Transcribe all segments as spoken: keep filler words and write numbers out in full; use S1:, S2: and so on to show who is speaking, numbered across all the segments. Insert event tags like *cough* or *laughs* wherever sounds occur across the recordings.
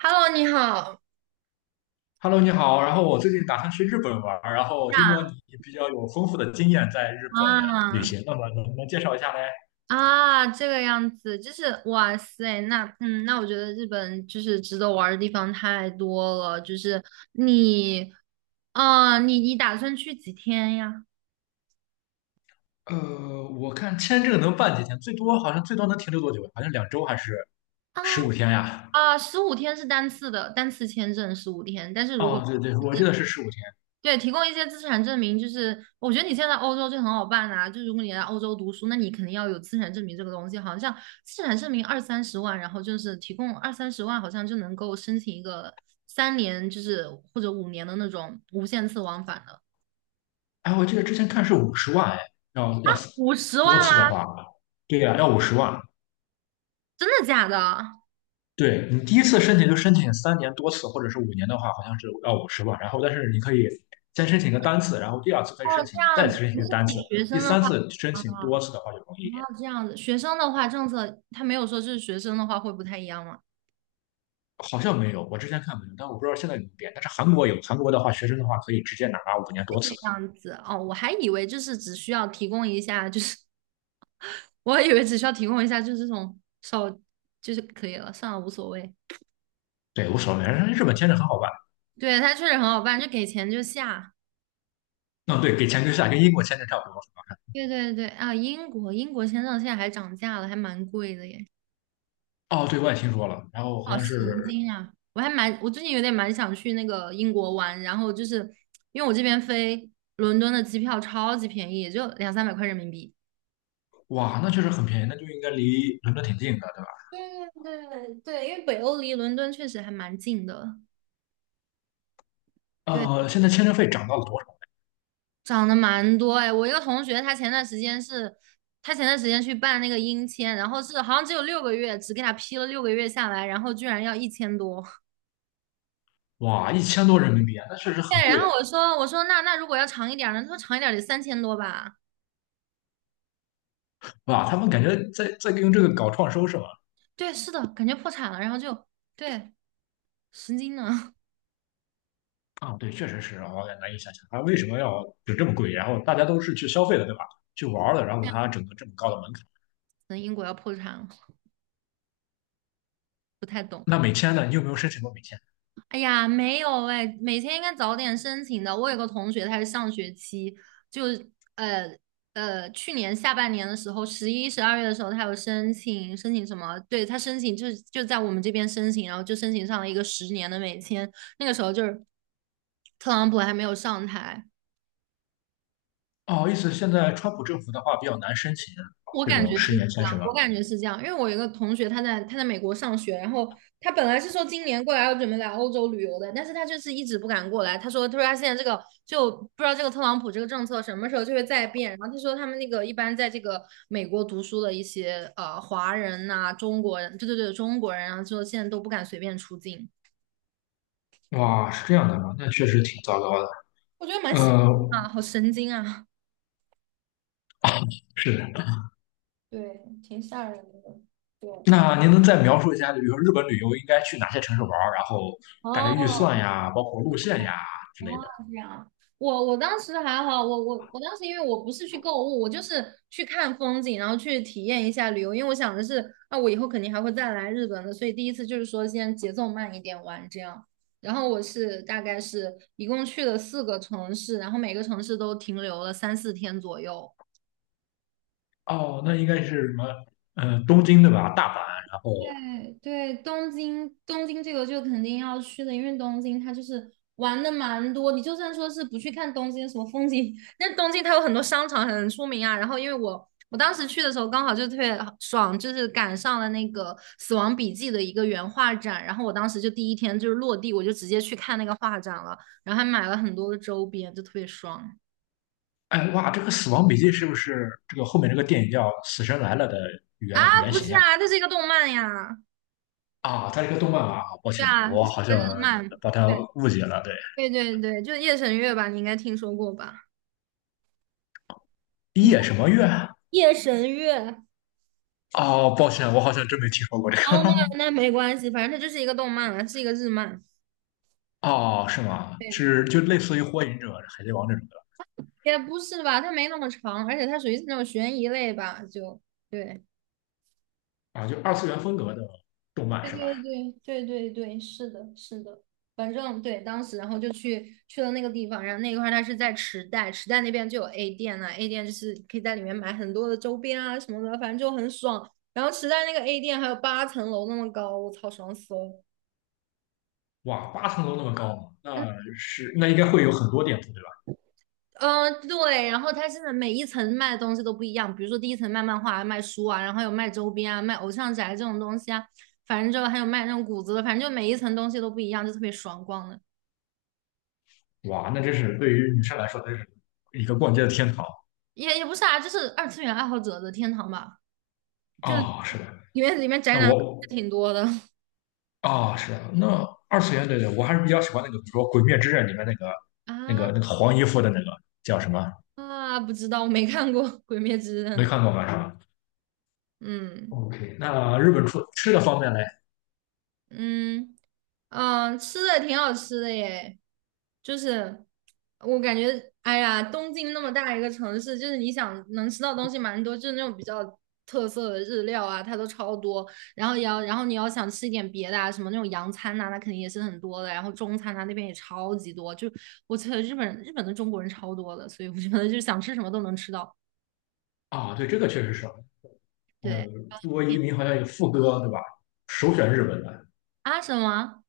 S1: Hello，你好
S2: Hello，你好。然后我最近打算去日本玩儿然后听说
S1: 呀。
S2: 你比较有丰富的经验在日本旅
S1: 啊
S2: 行，那么能不能介绍一下嘞？
S1: 啊，这个样子，就是哇塞，那嗯，那我觉得日本就是值得玩儿的地方太多了，就是你，啊，你你打算去几天呀？
S2: 呃，我看签证能办几天，最多好像最多能停留多久？好像两周还是
S1: 啊
S2: 十五天呀？
S1: 啊，十五天是单次的，单次签证十五天，但是如果
S2: 哦，对对，我记得是十五天。
S1: 对，提供一些资产证明，就是我觉得你现在欧洲就很好办啊。就如果你来欧洲读书，那你肯定要有资产证明这个东西。好像资产证明二三十万，然后就是提供二三十万，好像就能够申请一个三年，就是或者五年的那种无限次往返的。
S2: 哎，我记得之前看是五十万，哎，要要是
S1: 五十万
S2: 多
S1: 吗？
S2: 次的话，对呀、要五十万。
S1: 真的假的？
S2: 对你第一次申请就申请三年多次，或者是五年的话，好像是要五十吧。然后，但是你可以先申请个单次，然后第二次可以
S1: 哦，
S2: 申请，
S1: 这
S2: 再
S1: 样子，
S2: 次申请
S1: 不
S2: 一
S1: 是
S2: 个
S1: 自
S2: 单次，
S1: 己学
S2: 第
S1: 生的
S2: 三
S1: 话
S2: 次申
S1: 啊，
S2: 请多次的
S1: 啊，
S2: 话就容易一点。
S1: 这样子，学生的话政策他没有说，就是学生的话会不太一样吗？
S2: 好像没有，我之前看没有，但我不知道现在有没有变。但是韩国有，韩国的话，学生的话可以直接拿五年多
S1: 这
S2: 次，
S1: 样子哦，我还以为就是只需要提供一下，就是 *laughs* 我还以为只需要提供一下，就是这种手就是可以了，算了，无所谓。
S2: 对，无所谓。日本签证很好办，
S1: 对，它确实很好办，就给钱就下。
S2: 嗯，对，给钱就下，跟英国签证差不多是吧？
S1: 对对对啊，英国英国签证现在还涨价了，还蛮贵的耶，
S2: 哦，对，我也听说了。然后好
S1: 好
S2: 像
S1: 神
S2: 是，
S1: 经啊！我还蛮我最近有点蛮想去那个英国玩，然后就是因为我这边飞伦敦的机票超级便宜，也就两三百块人民币。
S2: 哇，那确实很便宜，那就应该离伦敦挺近的，对吧？
S1: 对对对，因为北欧离伦敦确实还蛮近的。对。
S2: 呃，现在签证费涨到了多少？
S1: 涨得蛮多哎，我一个同学，他前段时间是，他前段时间去办那个英签，然后是好像只有六个月，只给他批了六个月下来，然后居然要一千多。
S2: 哇，一千多人民币啊，那确实
S1: *laughs*
S2: 很
S1: 对，然
S2: 贵
S1: 后
S2: 啊！
S1: 我说我说那那如果要长一点儿呢？他说长一点儿得三千多吧。
S2: 哇，他们感觉在在用这个搞创收是吧？
S1: 对，是的，感觉破产了，然后就对，神经呢，*laughs*
S2: 啊，对，确实是啊，我也难以想象他为什么要就这么贵。然后大家都是去消费的，对吧？去玩儿的，然后他整个这么高的门槛。
S1: 可能英国要破产了，不太懂。
S2: 那美签呢？你有没有申请过美签？
S1: 哎呀，没有哎，每天应该早点申请的。我有个同学，他是上学期，就呃呃，去年下半年的时候，十一、十二月的时候，他有申请申请什么？对，他申请就是就在我们这边申请，然后就申请上了一个十年的美签。那个时候就是特朗普还没有上台，
S2: 哦，意思现在川普政府的话比较难申请
S1: 我
S2: 这
S1: 感
S2: 种
S1: 觉是这
S2: 十年签
S1: 样，
S2: 是吧？
S1: 我感觉是这样，因为我有一个同学，他在他在美国上学，然后他本来是说今年过来要准备来欧洲旅游的，但是他就是一直不敢过来。他说，他说他现在这个就不知道这个特朗普这个政策什么时候就会再变。然后他说他们那个一般在这个美国读书的一些呃华人呐、中国人，对对对，中国人啊，然后说现在都不敢随便出境。
S2: 哇，是这样的啊，那确实挺糟糕的。
S1: 我觉得蛮吓
S2: 呃，
S1: 人啊，好神经啊！
S2: *laughs* 是的。
S1: 对，挺吓人的。对，
S2: 那您能再描述一下，比如说日本旅游应该去哪些城市玩儿，然后大概预算
S1: 哦，
S2: 呀，包括路线呀之
S1: 哦，
S2: 类的？
S1: 这样，我我当时还好，我我我当时因为我不是去购物，我就是去看风景，然后去体验一下旅游，因为我想的是，啊，我以后肯定还会再来日本的，所以第一次就是说先节奏慢一点玩这样。然后我是大概是一共去了四个城市，然后每个城市都停留了三四天左右。
S2: 哦，那应该是什么？嗯、东京对吧？大阪，然后，
S1: 对对，东京东京这个就肯定要去的，因为东京它就是玩的蛮多。你就算说是不去看东京什么风景，那东京它有很多商场很出名啊。然后因为我我当时去的时候刚好就特别爽，就是赶上了那个《死亡笔记》的一个原画展，然后我当时就第一天就是落地，我就直接去看那个画展了，然后还买了很多的周边，就特别爽
S2: 哎，哇，这个《死亡笔记》是不是这个后面这个电影叫《死神来了》的
S1: 啊！
S2: 原原
S1: 不是
S2: 型呀？
S1: 啊，这是一个动漫呀，
S2: 啊，它是一个动漫吧啊，抱
S1: 对
S2: 歉，
S1: 啊，这
S2: 我
S1: 是
S2: 好
S1: 一个
S2: 像
S1: 日漫。
S2: 把它
S1: 对。
S2: 误解了。对，
S1: 对对对，就是夜神月吧，你应该听说过吧？你
S2: 夜什么月啊？
S1: 夜神月，哦，
S2: 哦，抱歉，我好像真没听说过这个。
S1: 那那没关系，反正它就是一个动漫啊，是一个日漫。
S2: *laughs* 哦，是吗？
S1: 对，
S2: 是就类似于《火影忍者》《海贼王》这种
S1: 也不是吧，它没那么长，而且它属于是那种悬疑类吧，就对，
S2: 的啊，就二次元风格的动漫
S1: 对
S2: 是吧？
S1: 对对对对对，是的，是的，反正对，当时然后就去去了那个地方，然后那一块儿它是在池袋，池袋那边就有 A 店啊，A 店就是可以在里面买很多的周边啊什么的，反正就很爽。然后池袋那个 A 店还有八层楼那么高，我操，爽死了。
S2: 哇，八层楼那么高吗，
S1: 嗯
S2: 那是那应该会有很多店铺对吧？
S1: 嗯，对，然后它现在每一层卖的东西都不一样，比如说第一层卖漫画、卖书啊，然后有卖周边啊、卖偶像宅这种东西啊，反正就还有卖那种谷子的，反正就每一层东西都不一样，就特别爽逛的，
S2: 哇，那真是对于女生来说，真是一个逛街的天堂
S1: 也也不是啊，就是二次元爱好者的天堂吧，就
S2: 啊、是的，
S1: 里面里面宅
S2: 那
S1: 男
S2: 我
S1: 挺多的
S2: 啊、是的，那二次元，对对，我还是比较喜欢那个，比如说《鬼灭之刃》里面那个、
S1: *laughs*
S2: 那个、
S1: 啊
S2: 那个黄衣服的那个叫什么？
S1: 啊，不知道，我没看过《鬼灭之刃》，
S2: 没看过吧？是吧
S1: 嗯。
S2: ？OK，那日本出吃的方面嘞？
S1: 嗯嗯，吃的挺好吃的耶，就是我感觉，哎呀，东京那么大一个城市，就是你想能吃到东西蛮多，就是那种比较特色的日料啊，它都超多。然后也要，然后你要想吃一点别的啊，什么那种洋餐呐、那肯定也是很多的。然后中餐呐、那边也超级多，就我觉得日本日本的中国人超多的，所以我觉得就是想吃什么都能吃到。
S2: 啊、对，这个确实是，呃，
S1: 对
S2: 中国移民好像有副歌，对吧？首选日本的，
S1: 啊，什么啊？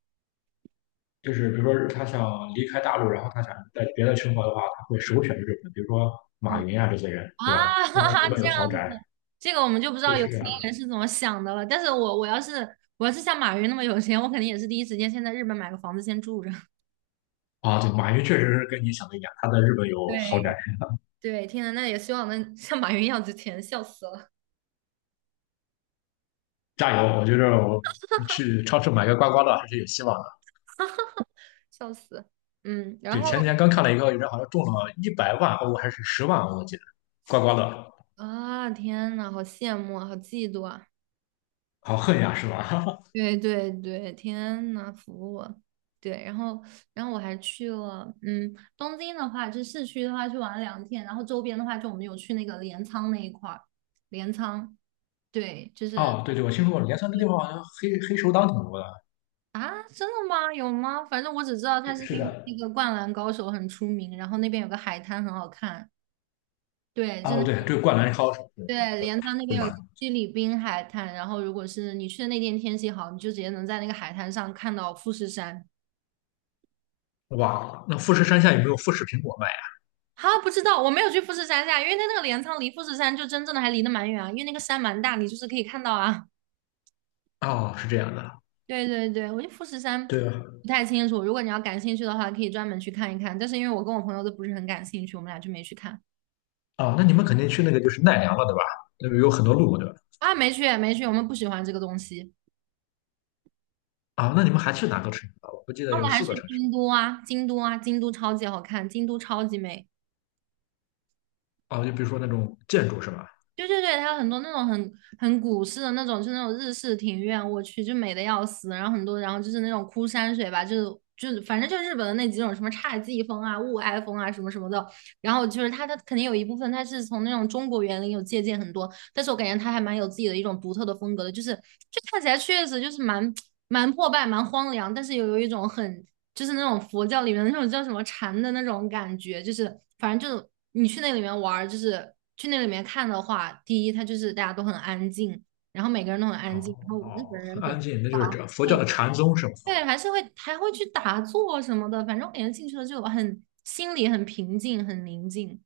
S2: 就是比如说他想离开大陆，然后他想在别的生活的话，他会首选日本，比如说马
S1: 嗯。
S2: 云啊这些人，
S1: 啊，
S2: 对吧？
S1: *laughs*
S2: 他
S1: 哈
S2: 在
S1: 哈，
S2: 日本
S1: 这
S2: 有豪
S1: 样子，
S2: 宅，
S1: 这个我们就不知
S2: 对，
S1: 道有
S2: 是这
S1: 钱
S2: 样。
S1: 人是怎么想的了。但是我我要是我要是像马云那么有钱，我肯定也是第一时间先在日本买个房子先住着。*laughs*
S2: 啊，对，马云确实是跟你想的一样，他在日本有豪
S1: 对，
S2: 宅。
S1: 对，天呐，那也希望能像马云一样值钱，笑死了，
S2: 加油！我觉得我去超市买个刮刮乐还是有希望的。
S1: 笑死。嗯，然
S2: 对，
S1: 后
S2: 前几天刚看了一个人好像中了一百万欧还是十万欧，我记得刮刮乐，
S1: 啊，天呐，好羡慕啊，好嫉妒啊。
S2: 好恨呀，是吧？
S1: 对对对，天呐，服我！对，然后然后我还去了，嗯，东京的话，就市区的话去玩了两天，然后周边的话，就我们有去那个镰仓那一块儿，镰仓，对，就
S2: *laughs*
S1: 是
S2: 哦，对对，我听说过镰仓这地方好像黑黑手党挺多的。
S1: 啊，真的吗？有吗？反正我只知道它
S2: 是
S1: 是
S2: 是
S1: 因为
S2: 的。
S1: 那个《灌篮高手》很出名，然后那边有个海滩很好看，对，真
S2: 哦，对，
S1: 的，
S2: 这个灌篮高手，对，
S1: 对，
S2: 我，
S1: 镰仓那
S2: 对
S1: 边有
S2: 吧？
S1: 七里滨海滩，然后如果是你去的那天天气好，你就直接能在那个海滩上看到富士山。
S2: 哇，那富士山下有没有富士苹果卖呀？
S1: 啊，不知道，我没有去富士山下，因为它那个镰仓离富士山就真正的还离得蛮远啊，因为那个山蛮大，你就是可以看到啊。
S2: 哦，是这样的。
S1: 对对对，我觉得富士山
S2: 对啊，
S1: 不太清楚，如果你要感兴趣的话，可以专门去看一看。但是因为我跟我朋友都不是很感兴趣，我们俩就没去看
S2: 哦，那你们肯定去那个就是奈良了，对吧？那个有很多路，对吧？
S1: 啊，没去没去，我们不喜欢这个东西。
S2: 啊，那你们还去哪个城市了？我不记得
S1: 那我
S2: 有
S1: 们还
S2: 四
S1: 去
S2: 个城市。
S1: 京都啊，京都啊，京都超级好看，京都超级美。
S2: 哦，就比如说那种建筑是吧？
S1: 对对对，它有很多那种很很古式的那种，就那种日式庭院，我去就美的要死。然后很多，然后就是那种枯山水吧，就是就是反正就是日本的那几种什么侘寂风啊、雾哀风啊什么什么的。然后就是它它肯定有一部分它是从那种中国园林有借鉴很多，但是我感觉他还蛮有自己的一种独特的风格的，就是就看起来确实就是蛮蛮破败、蛮荒凉，但是又有一种很就是那种佛教里面的那种叫什么禅的那种感觉，就是反正就你去那里面玩就是去那里面看的话，第一它就是大家都很安静，然后每个人都很安静，然
S2: 哦
S1: 后日
S2: 哦，
S1: 本人
S2: 很
S1: 本
S2: 安静，那
S1: 啊，
S2: 就是这佛教的禅宗是吧？
S1: 对，还是会还会去打坐什么的，反正我感觉进去了就很心里很平静、很宁静。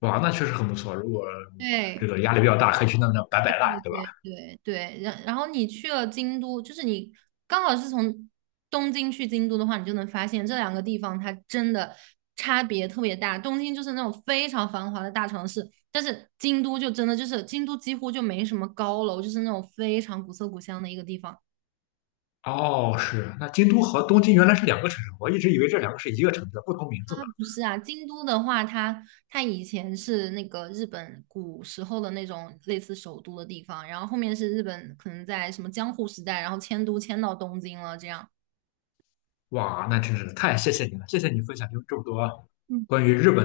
S2: 哇，那确实很不错。如果
S1: 对，
S2: 这个压力比较大，可以去那那摆摆烂，对吧？
S1: 对对对，然然后你去了京都，就是你刚好是从东京去京都的话，你就能发现这两个地方它真的差别特别大。东京就是那种非常繁华的大城市，但是京都就真的就是京都几乎就没什么高楼，就是那种非常古色古香的一个地方。
S2: 哦，是。那京都和东京原来是两个城市，我一直以为这两个是一个城市，不同名字呢。
S1: 啊，不是啊，京都的话，它它以前是那个日本古时候的那种类似首都的地方，然后后面是日本可能在什么江户时代，然后迁都迁到东京了这样。
S2: 哇，那真是太谢谢你了，谢谢你分享这么多关于日本。